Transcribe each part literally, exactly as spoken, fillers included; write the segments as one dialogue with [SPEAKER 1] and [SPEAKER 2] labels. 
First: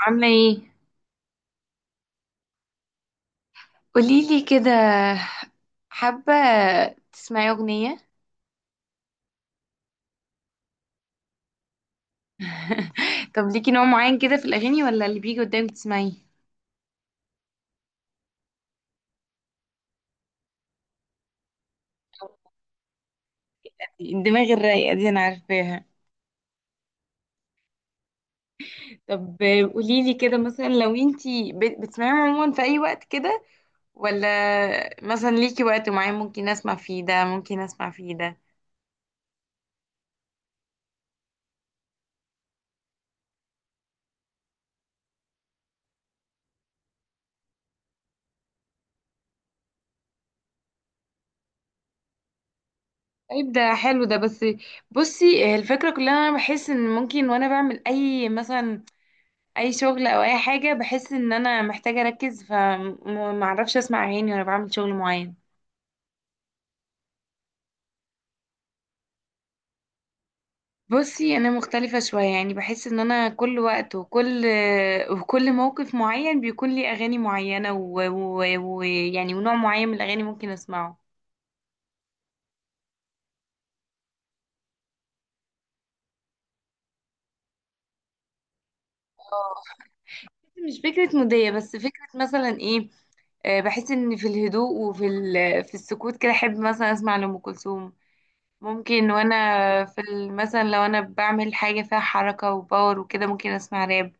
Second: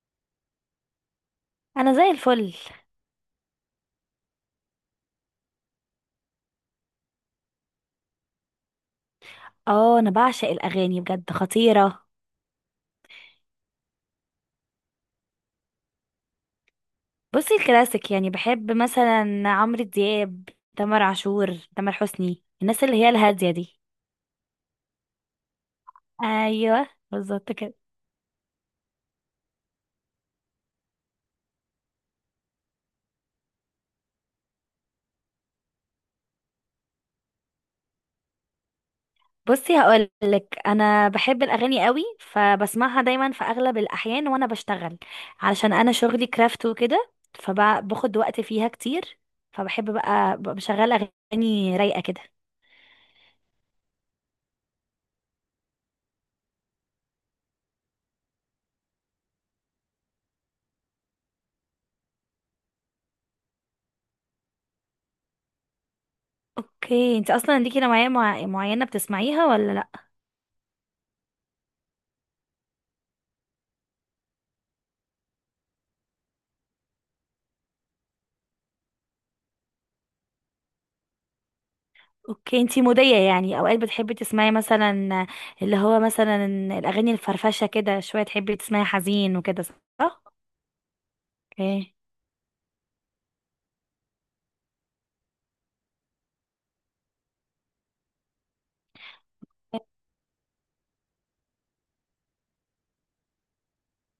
[SPEAKER 1] عاملة ايه؟
[SPEAKER 2] انا زي الفل.
[SPEAKER 1] قوليلي كده. حابة تسمعي أغنية؟
[SPEAKER 2] اه، انا بعشق الاغاني بجد خطيره.
[SPEAKER 1] طب ليكي نوع معين كده في الأغاني، ولا اللي بيجي قدامك تسمعيه؟
[SPEAKER 2] بصي، الكلاسيك يعني بحب مثلا عمرو دياب، تامر عاشور، تامر حسني، الناس اللي هي الهاديه دي.
[SPEAKER 1] الدماغ الرايقة دي أنا عارفاها.
[SPEAKER 2] ايوه بالظبط كده.
[SPEAKER 1] طب قوليلي كده، مثلا لو انتي بت- بتسمعيهم عموما في أي وقت كده، ولا مثلا ليكي وقت معين ممكن أسمع فيه ده، ممكن أسمع فيه ده.
[SPEAKER 2] بصي هقولك، انا بحب الاغاني قوي، فبسمعها دايما في اغلب الاحيان وانا بشتغل. علشان انا شغلي كرافت وكده، فباخد وقت فيها كتير. فبحب بقى ببقى بشغل اغاني رايقه كده.
[SPEAKER 1] طيب ده حلو ده، بس بصي الفكرة كلها، أنا بحس إن ممكن وأنا بعمل أي مثلا، اي شغل او اي حاجه، بحس ان انا محتاجه اركز فمعرفش اسمع اغاني وانا بعمل شغل معين.
[SPEAKER 2] اوكي، انت اصلا ليكي نوعيه مع- معينه بتسمعيها ولا؟
[SPEAKER 1] بصي انا مختلفه شويه، يعني بحس ان انا كل وقت وكل وكل موقف معين بيكون لي اغاني معينه، ويعني و... و... و- يعني ونوع معين من الاغاني ممكن اسمعه.
[SPEAKER 2] اوكي، انتي مودية، يعني اوقات بتحبي تسمعي مثلا، اللي هو مثلا الاغاني الفرفشة كده شوية، تحبي تسمعي حزين
[SPEAKER 1] آه،
[SPEAKER 2] وكده، صح؟
[SPEAKER 1] مش فكره موديه، بس
[SPEAKER 2] اوكي.
[SPEAKER 1] فكره مثلا ايه. آه، بحس ان في الهدوء، وفي ال... في السكوت كده احب مثلا اسمع لأم كلثوم. ممكن وانا في ال- مثلا لو انا بعمل حاجة فيها حركة وباور وكده، ممكن اسمع راب.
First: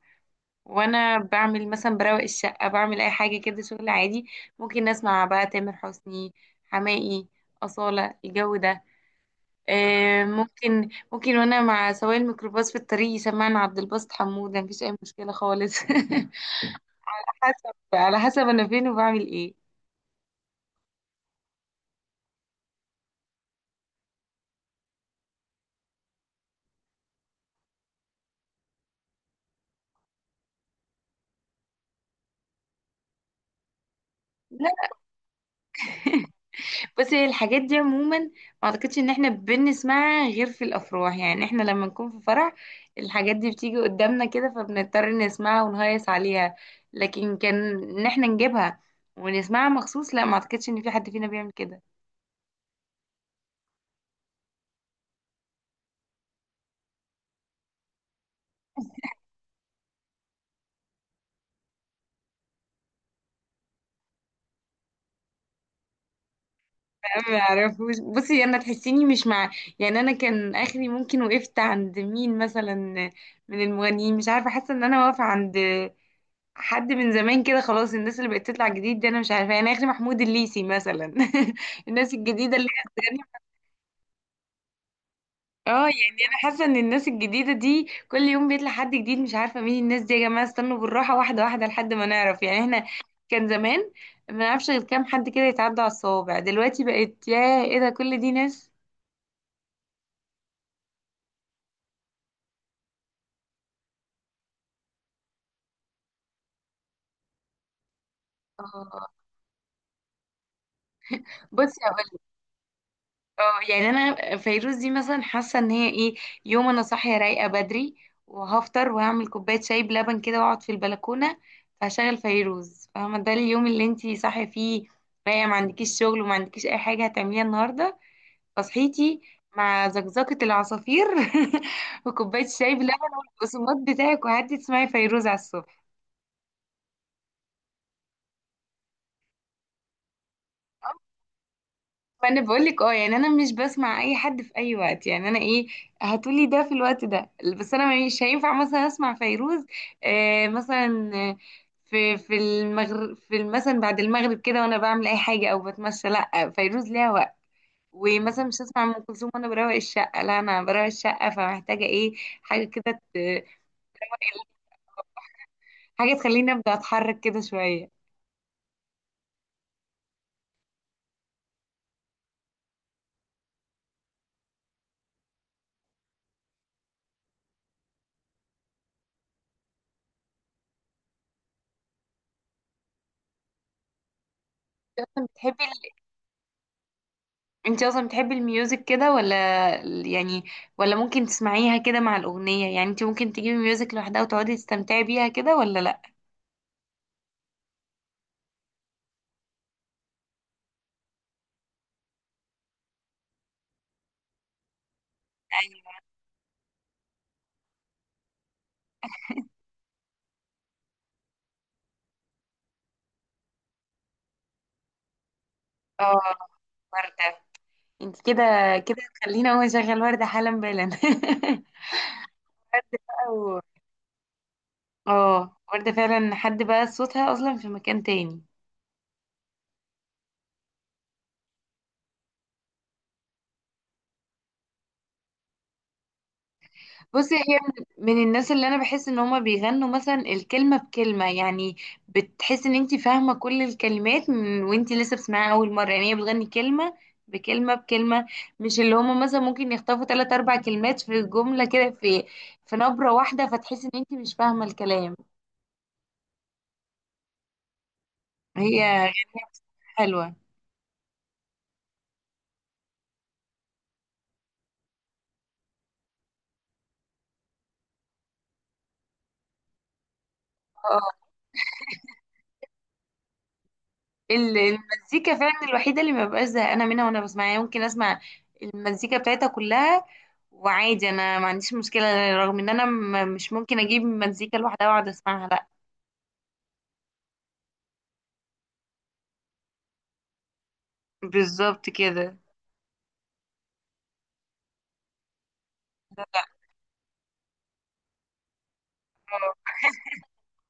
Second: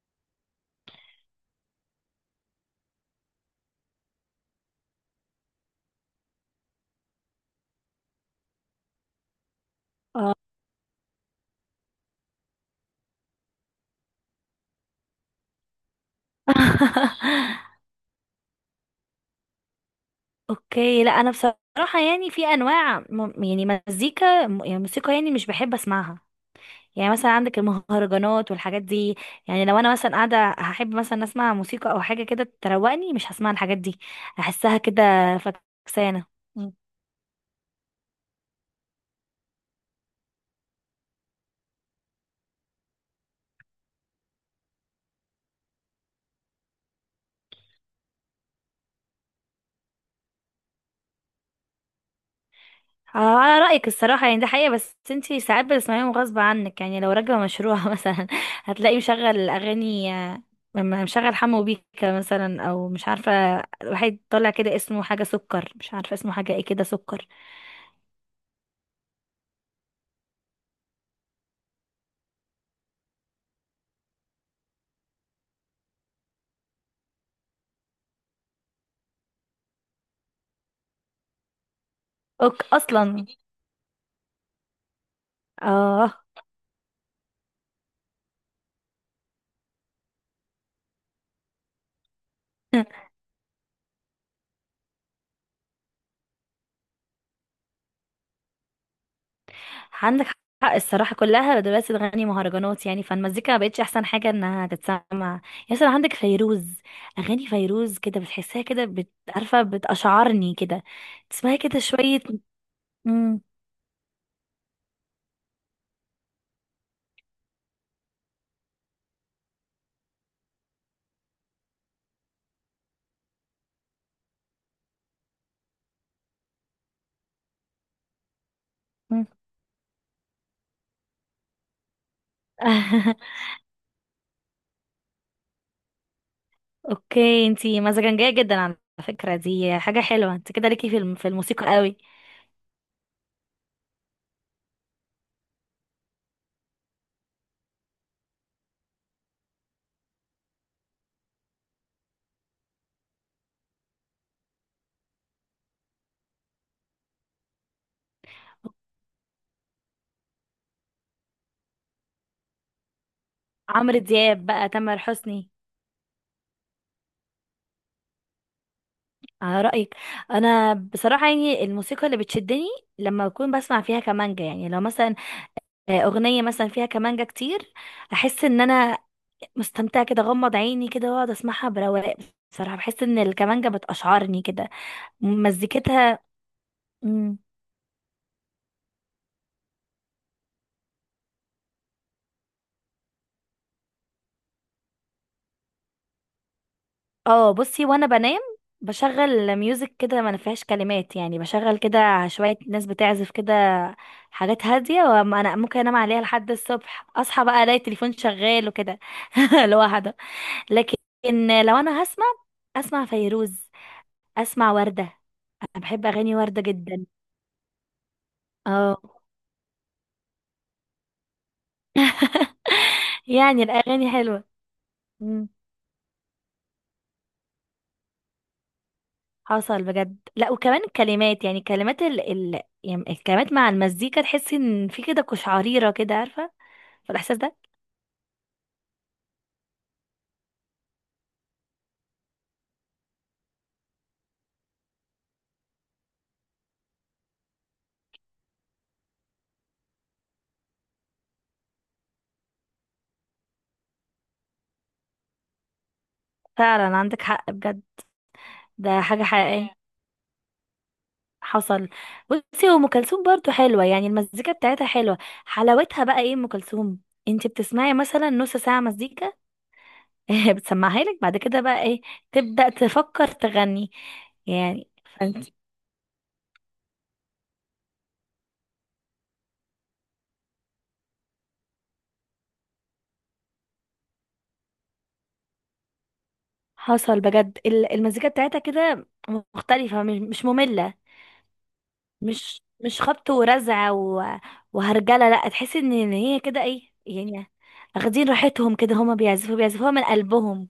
[SPEAKER 1] وانا بعمل مثلا بروق الشقة، بعمل اي حاجة كده شغل عادي، ممكن اسمع بقى تامر حسني، حماقي، أصالة، الجو ده. آه،
[SPEAKER 2] اه.
[SPEAKER 1] ممكن ممكن وانا مع سواق الميكروباص في الطريق يسمعني عبد الباسط حمود، مفيش اي مشكلة خالص. حسب، على حسب انا فين وبعمل ايه.
[SPEAKER 2] اوكي، لا انا بصراحة يعني في انواع م- يعني مزيكا م- يعني موسيقى، يعني مش بحب اسمعها. يعني مثلا عندك المهرجانات والحاجات دي. يعني لو انا مثلا قاعدة هحب مثلا اسمع موسيقى او حاجة كده تروقني، مش هسمع الحاجات دي.
[SPEAKER 1] لا،
[SPEAKER 2] احسها كده فكسانة.
[SPEAKER 1] بصي الحاجات دي عموما ما اعتقدش ان احنا بنسمعها غير في الافراح، يعني احنا لما نكون في فرح الحاجات دي بتيجي قدامنا كده، فبنضطر نسمعها ونهيص عليها. لكن كان ان احنا نجيبها ونسمعها مخصوص، لا، ما اعتقدش ان في حد فينا بيعمل كده.
[SPEAKER 2] اه، على رأيك الصراحة، يعني ده حقيقة. بس انتي ساعات بتسمعيهم غصب عنك، يعني لو راكبة مشروع مثلا هتلاقيه مشغل أغاني، آه، م- مشغل حمو بيكا مثلا أو مش عارفة، واحد طالع كده اسمه حاجة سكر، مش عارفة اسمه حاجة ايه كده، سكر.
[SPEAKER 1] ما اعرفوش. بصي انا تحسيني مش مع، يعني انا كان اخري ممكن وقفت عند مين مثلا من المغنيين، مش عارفه، حاسه ان انا واقفه عند حد من زمان كده خلاص. الناس اللي بقت تطلع جديد دي انا مش عارفه، يعني اخر محمود الليثي مثلا. الناس الجديده
[SPEAKER 2] اوك
[SPEAKER 1] اللي هي
[SPEAKER 2] أصلا.
[SPEAKER 1] بتغني- اه
[SPEAKER 2] اه.
[SPEAKER 1] يعني انا حاسه ان الناس الجديده دي كل يوم بيطلع حد جديد، مش عارفه مين الناس دي. يا جماعه استنوا بالراحه، واحده واحده، لحد ما نعرف. يعني احنا كان زمان ما نعرفش غير كام حد كده يتعدى على الصوابع، دلوقتي بقت يا ايه ده، كل دي ناس.
[SPEAKER 2] عندك حق الصراحة، كلها دلوقتي تغني مهرجانات، يعني فالمزيكا ما بقتش أحسن حاجة إنها تتسمع. يا سلام عندك فيروز. أغاني فيروز كده بتحسها كده،
[SPEAKER 1] اه.
[SPEAKER 2] بت- عارفة، بتأشعرني كده، تسمعي كده
[SPEAKER 1] بصي
[SPEAKER 2] شوية. مم.
[SPEAKER 1] اه، يعني انا فيروز دي مثلا حاسه ان هي ايه، يوم انا صاحيه رايقه بدري وهفطر وهعمل كوبايه شاي بلبن كده واقعد في البلكونه، فهشغل فيروز. فاهمه، ده اليوم اللي انتي صاحيه فيه رايقه، ما عندكيش شغل وما عندكيش اي حاجه هتعمليها النهارده، فصحيتي
[SPEAKER 2] مم.
[SPEAKER 1] مع زقزقه العصافير وكوبايه شاي بلبن والبقسماط بتاعك، وقعدتي تسمعي فيروز على الصبح.
[SPEAKER 2] اوكي، انتي مزاجنجية جدا على فكرة. دي حاجة حلوة، انت كده ليكي في الم- في الموسيقى قوي.
[SPEAKER 1] وانا بقول لك اه، يعني انا مش بسمع اي حد في اي وقت. يعني انا ايه، هتقولي ده في الوقت ده، بس انا مش هينفع مثلا اسمع فيروز آه مثلا آه، في في المغرب، في ال- مثلا بعد المغرب كده وانا بعمل اي حاجه او بتمشى، لا فيروز ليها وقت. ومثلا مش هسمع ام كلثوم وانا بروق الشقه، لا انا بروق الشقه فمحتاجه ايه، حاجه كده ت-
[SPEAKER 2] عمرو دياب بقى، تامر حسني.
[SPEAKER 1] حاجه تخليني ابدا اتحرك كده شويه.
[SPEAKER 2] على رأيك. انا بصراحة يعني الموسيقى اللي بتشدني لما اكون بسمع فيها كمانجا، يعني لو مثلا آه، اغنية مثلا فيها كمانجا كتير، احس ان انا مستمتعة كده، غمض عيني كده واقعد اسمعها برواق. بصراحة بحس ان الكمانجا بتقشعرني كده
[SPEAKER 1] بتحبي،
[SPEAKER 2] مزيكتها.
[SPEAKER 1] انت اصلا بتحبي الميوزك كده، ولا يعني، ولا ممكن تسمعيها كده مع الاغنيه؟ يعني انت ممكن تجيبي ميوزك لوحدها وتقعدي تستمتعي بيها كده، ولا لا؟
[SPEAKER 2] اه، بصي وانا بنام بشغل ميوزك كده ما فيهاش كلمات، يعني بشغل كده شوية ناس بتعزف كده، حاجات هادية، وانا ممكن انام عليها لحد الصبح، اصحى بقى الاقي التليفون شغال وكده لوحده. لكن لو انا هسمع، اسمع فيروز، اسمع وردة. انا بحب
[SPEAKER 1] اه
[SPEAKER 2] اغاني وردة جدا.
[SPEAKER 1] ورده. انت كده، كده
[SPEAKER 2] اه.
[SPEAKER 1] خلينا هو شغال ورده حالا بالا. ورده بقى و-
[SPEAKER 2] يعني الاغاني حلوة. إمم.
[SPEAKER 1] اه ورده فعلا، حد بقى صوتها اصلا في مكان تاني.
[SPEAKER 2] حصل بجد، لا وكمان الكلمات، يعني كلمات ال... ال... يعني الكلمات مع المزيكا تحس ان في كده قشعريرة كده، عارفة
[SPEAKER 1] بصي
[SPEAKER 2] فالاحساس
[SPEAKER 1] هي
[SPEAKER 2] ده.
[SPEAKER 1] من من الناس اللي انا بحس ان هما بيغنوا مثلا الكلمه بكلمه، يعني بتحس ان انت فاهمه كل الكلمات من وانت لسه بتسمعيها اول مره. يعني هي بتغني كلمه بكلمه بكلمه، مش اللي هما مثلا ممكن يخطفوا ثلاث اربع كلمات في جمله كده، في في نبره واحده فتحس ان انت مش فاهمه الكلام.
[SPEAKER 2] فعلا عندك حق بجد،
[SPEAKER 1] هي
[SPEAKER 2] ده حاجة
[SPEAKER 1] غنيه
[SPEAKER 2] حقيقية. مم.
[SPEAKER 1] حلوه.
[SPEAKER 2] حصل. بصي هو ام كلثوم برضه حلوة، يعني المزيكا بتاعتها حلوة. حلاوتها بقى ايه ام كلثوم؟ انت بتسمعي مثلا نص ساعة مزيكا بتسمعها لك، بعد كده بقى ايه تبدأ تفكر تغني.
[SPEAKER 1] ال-
[SPEAKER 2] يعني
[SPEAKER 1] المزيكا
[SPEAKER 2] فانت،
[SPEAKER 1] فعلا الوحيدة اللي ما ببقاش زهقانة منها وانا بسمعها، يعني ممكن اسمع المزيكا بتاعتها كلها وعادي، انا ما عنديش مشكلة، رغم ان انا م- مش ممكن اجيب مزيكا لوحدها واقعد اسمعها، لا.
[SPEAKER 2] حصل بجد ال- المزيكا بتاعتها كده مختلفة، مش مش مملة،
[SPEAKER 1] بالظبط كده.
[SPEAKER 2] مش مش خبط ورزع و... وهرجله. لا تحس ان إن
[SPEAKER 1] لا
[SPEAKER 2] هي
[SPEAKER 1] لا.
[SPEAKER 2] كده ايه يعني، اخدين راحتهم كده، هما بيعزفوا بيعزفوها من قلبهم.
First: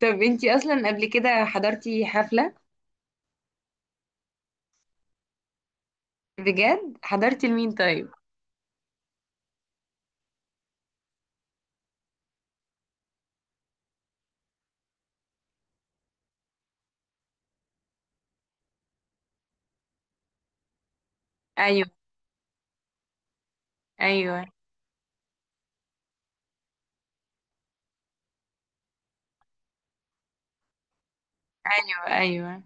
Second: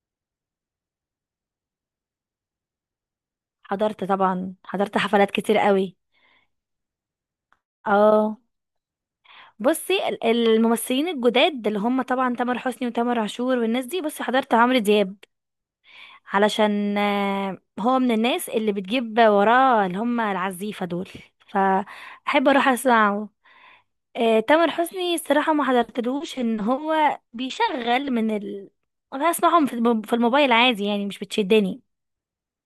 [SPEAKER 1] طب انتي اصلا قبل كده حضرتي حفلة؟
[SPEAKER 2] حضرت طبعا، حضرت حفلات كتير قوي.
[SPEAKER 1] بجد حضرتي لمين طيب؟
[SPEAKER 2] اه، بصي ال- الممثلين الجداد اللي هم طبعا تامر حسني وتامر عاشور والناس دي، بصي حضرت عمرو دياب، علشان آه، هو من الناس اللي بتجيب وراه اللي هم العزيفة دول،
[SPEAKER 1] ايوه،
[SPEAKER 2] فأحب أروح أسمعه. آه،
[SPEAKER 1] ايوه،
[SPEAKER 2] تامر حسني الصراحة ما حضرتلوش، ان هو بيشغل من ال انا اسمعهم في الم- في الموبايل عادي، يعني مش بتشدني.
[SPEAKER 1] ايوه، ايوه.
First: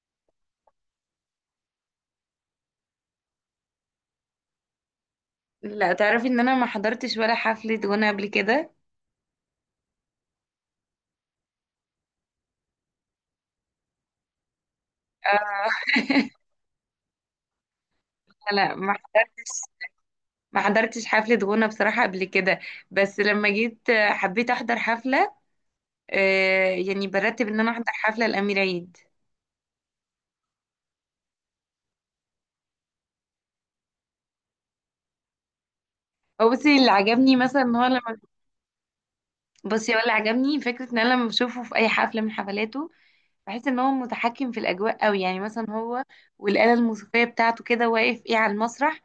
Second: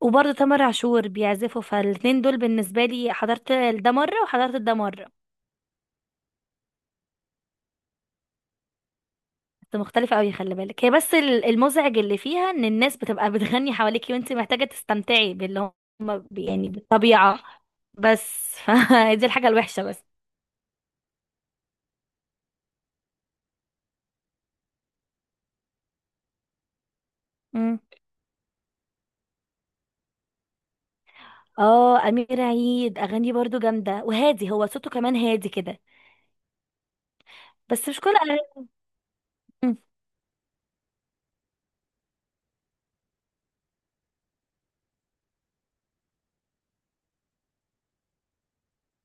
[SPEAKER 2] وبرضه تامر عاشور بيعزفوا، فالاتنين دول بالنسبة لي حضرت ده مرة وحضرت ده مرة،
[SPEAKER 1] لا، تعرفي ان انا ما حضرتش ولا حفلة وانا قبل كده.
[SPEAKER 2] بس مختلفة قوي. خلي بالك هي بس ال- المزعج اللي فيها ان الناس بتبقى بتغني حواليكي وانت محتاجة تستمتعي
[SPEAKER 1] آه.
[SPEAKER 2] باللي هم بي- يعني بالطبيعة، بس
[SPEAKER 1] لا ما
[SPEAKER 2] فدي
[SPEAKER 1] حضرتش،
[SPEAKER 2] الحاجة الوحشة بس.
[SPEAKER 1] ما حضرتش حفلة غنى بصراحة قبل كده، بس لما جيت آه، حبيت أحضر حفلة، آه، يعني برتب إن أنا
[SPEAKER 2] مم.
[SPEAKER 1] أحضر حفلة لأمير عيد.
[SPEAKER 2] اه، امير عيد اغانيه برضو جامدة وهادي، هو صوته كمان هادي كده،
[SPEAKER 1] هو بصي اللي عجبني مثلا إن هو
[SPEAKER 2] بس مش كل.
[SPEAKER 1] لما،
[SPEAKER 2] مم.
[SPEAKER 1] بصي هو اللي عجبني فكرة إن أنا لما بشوفه في أي حفلة من حفلاته بحس إن هو متحكم في الأجواء أوي، يعني مثلا هو والآلة الموسيقية بتاعته كده واقف إيه على المسرح.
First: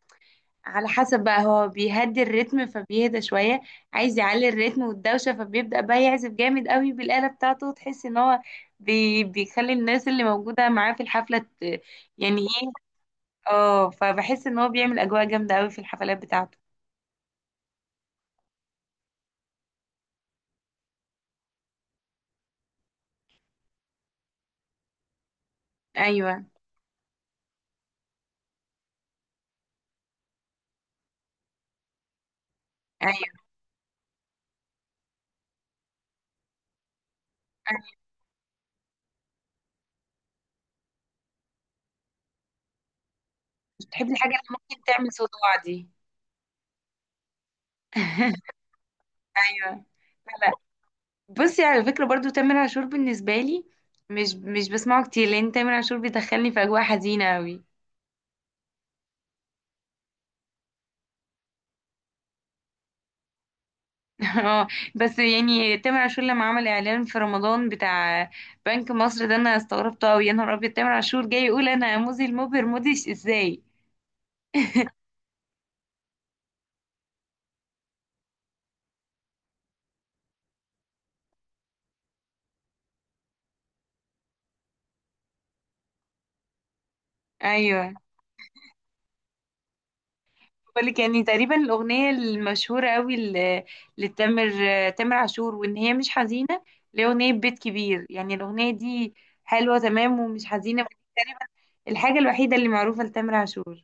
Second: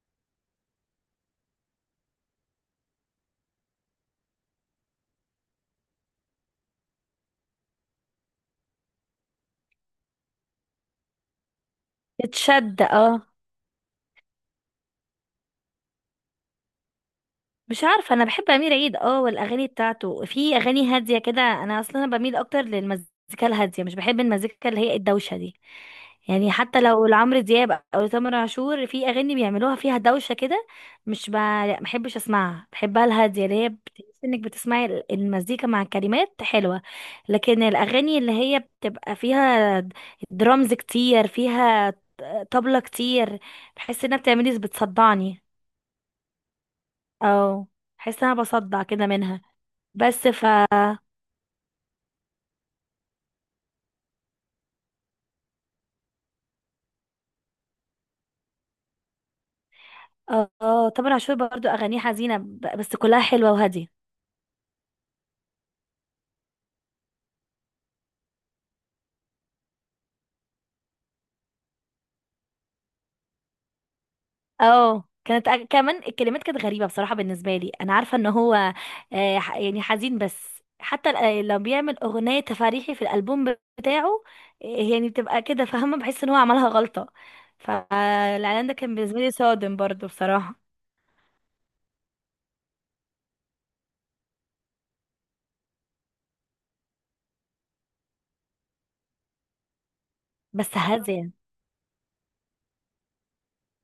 [SPEAKER 1] على حسب بقى هو بيهدي الريتم فبيهدى شوية، عايز يعلي الريتم والدوشة فبيبدأ بقى يعزف جامد قوي بالآلة بتاعته، وتحس ان هو بي بيخلي الناس اللي موجودة معاه في الحفلة ت- يعني ايه،
[SPEAKER 2] تتشد، اه.
[SPEAKER 1] اه، فبحس ان هو بيعمل أجواء جامدة قوي في الحفلات بتاعته.
[SPEAKER 2] مش عارفه، انا بحب امير عيد، اه والاغاني بتاعته في اغاني هاديه كده. انا اصلا بميل اكتر للمزيكا الهاديه، مش بحب المزيكا اللي هي الدوشه دي.
[SPEAKER 1] ايوه،
[SPEAKER 2] يعني حتى لو لعمرو دياب او لتامر عاشور في اغاني بيعملوها فيها دوشه كده، مش ب... لا ما بحبش اسمعها. بحبها
[SPEAKER 1] ايوه.
[SPEAKER 2] الهاديه، اللي هي بتحس انك بتسمعي ال- المزيكا مع كلمات حلوه. لكن
[SPEAKER 1] انا
[SPEAKER 2] الاغاني اللي هي بتبقى فيها درامز كتير، فيها طبلة كتير،
[SPEAKER 1] مش
[SPEAKER 2] بحس
[SPEAKER 1] بحب
[SPEAKER 2] انها
[SPEAKER 1] الحاجة اللي
[SPEAKER 2] بتعملي
[SPEAKER 1] ممكن تعمل
[SPEAKER 2] بتصدعني.
[SPEAKER 1] صداع دي.
[SPEAKER 2] اه، حاسه انا بصدع كده منها.
[SPEAKER 1] ايوه،
[SPEAKER 2] بس
[SPEAKER 1] لا
[SPEAKER 2] ف
[SPEAKER 1] لا. بصي على فكرة برضو تامر عاشور بالنسبة لي مش مش بسمعه كتير، لان تامر عاشور بيدخلني في أجواء حزينة قوي.
[SPEAKER 2] اه، تامر عاشور برضو اغانيه حزينه، ب- بس كلها حلوه وهاديه.
[SPEAKER 1] اه، بس يعني تامر عاشور لما عمل اعلان في رمضان بتاع بنك مصر ده، انا استغربته قوي. يا نهار ابيض، تامر عاشور جاي يقول انا موزي المبهر موديش ازاي!
[SPEAKER 2] اه كانت، أ- كمان الكلمات كانت غريبه بصراحه، بالنسبه لي انا عارفه ان هو آه، ح- يعني حزين، بس حتى ال- آه، لو بيعمل اغنيه تفاريحي في الالبوم بتاعه، آه، يعني بتبقى كده، فاهمه بحس ان هو عملها غلطه.
[SPEAKER 1] ايوه.
[SPEAKER 2] فالاعلان ده كان بالنسبه لي صادم برضو بصراحه.
[SPEAKER 1] بالك، يعني تقريبا الاغنيه المشهوره قوي ل- لتامر تامر عاشور وان هي مش حزينه، اللي هي اغنيه بيت كبير، يعني الاغنيه دي حلوه تمام ومش
[SPEAKER 2] بس
[SPEAKER 1] حزينه.
[SPEAKER 2] هاديه.
[SPEAKER 1] تقريبا الحاجه الوحيده اللي معروفه لتامر عاشور.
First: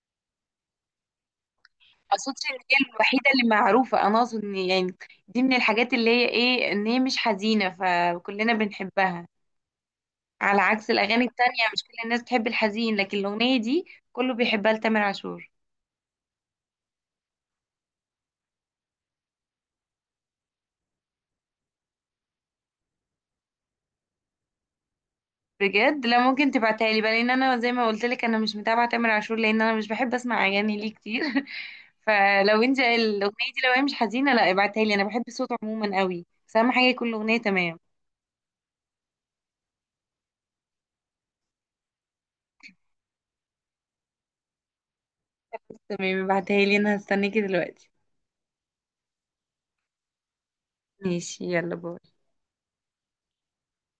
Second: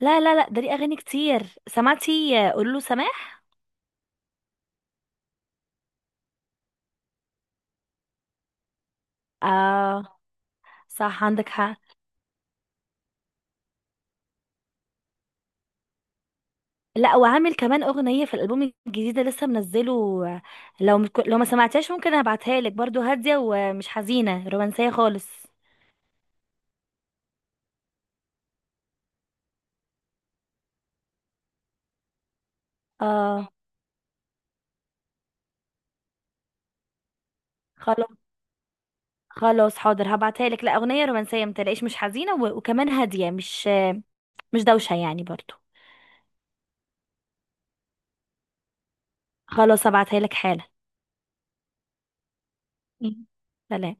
[SPEAKER 2] لا لا لا، ده ليه اغاني كتير، سمعتي
[SPEAKER 1] اقصدش
[SPEAKER 2] آه،
[SPEAKER 1] ان
[SPEAKER 2] قولوا
[SPEAKER 1] هي
[SPEAKER 2] له
[SPEAKER 1] الوحيده
[SPEAKER 2] سماح؟
[SPEAKER 1] اللي معروفه، انا اقصد ان يعني دي من الحاجات اللي هي ايه، ان هي مش حزينه فكلنا بنحبها
[SPEAKER 2] اه،
[SPEAKER 1] على عكس الاغاني
[SPEAKER 2] صح عندك
[SPEAKER 1] التانية.
[SPEAKER 2] حق.
[SPEAKER 1] مش كل الناس بتحب الحزين، لكن الاغنيه دي كله بيحبها لتامر عاشور.
[SPEAKER 2] لا، وعامل كمان اغنيه في الالبوم الجديد اللي لسه منزله، لو مك... لو ما سمعتهاش ممكن ابعتها لك، برضو هاديه ومش حزينه، رومانسيه خالص.
[SPEAKER 1] بجد؟ لا ممكن تبعتها لي بقى، لان انا زي ما قلت لك انا مش متابعه تامر عاشور، لان انا مش بحب اسمع اغاني ليه كتير. فلو انت
[SPEAKER 2] اه،
[SPEAKER 1] الاغنيه دي لو هي مش حزينه، لا ابعتها لي، انا بحب صوته عموما قوي، بس اهم حاجه يكون الاغنيه تمام.
[SPEAKER 2] خلاص. خلاص حاضر هبعتها لك. لا اغنيه رومانسيه متلاقيش، مش حزينه و... وكمان هاديه، مش مش دوشه يعني برضو.
[SPEAKER 1] تمام ابعتها لي، انا هستناكي دلوقتي.
[SPEAKER 2] خلاص هبعتها لك حالا.
[SPEAKER 1] ماشي، يلا باي.
[SPEAKER 2] مم. سلام.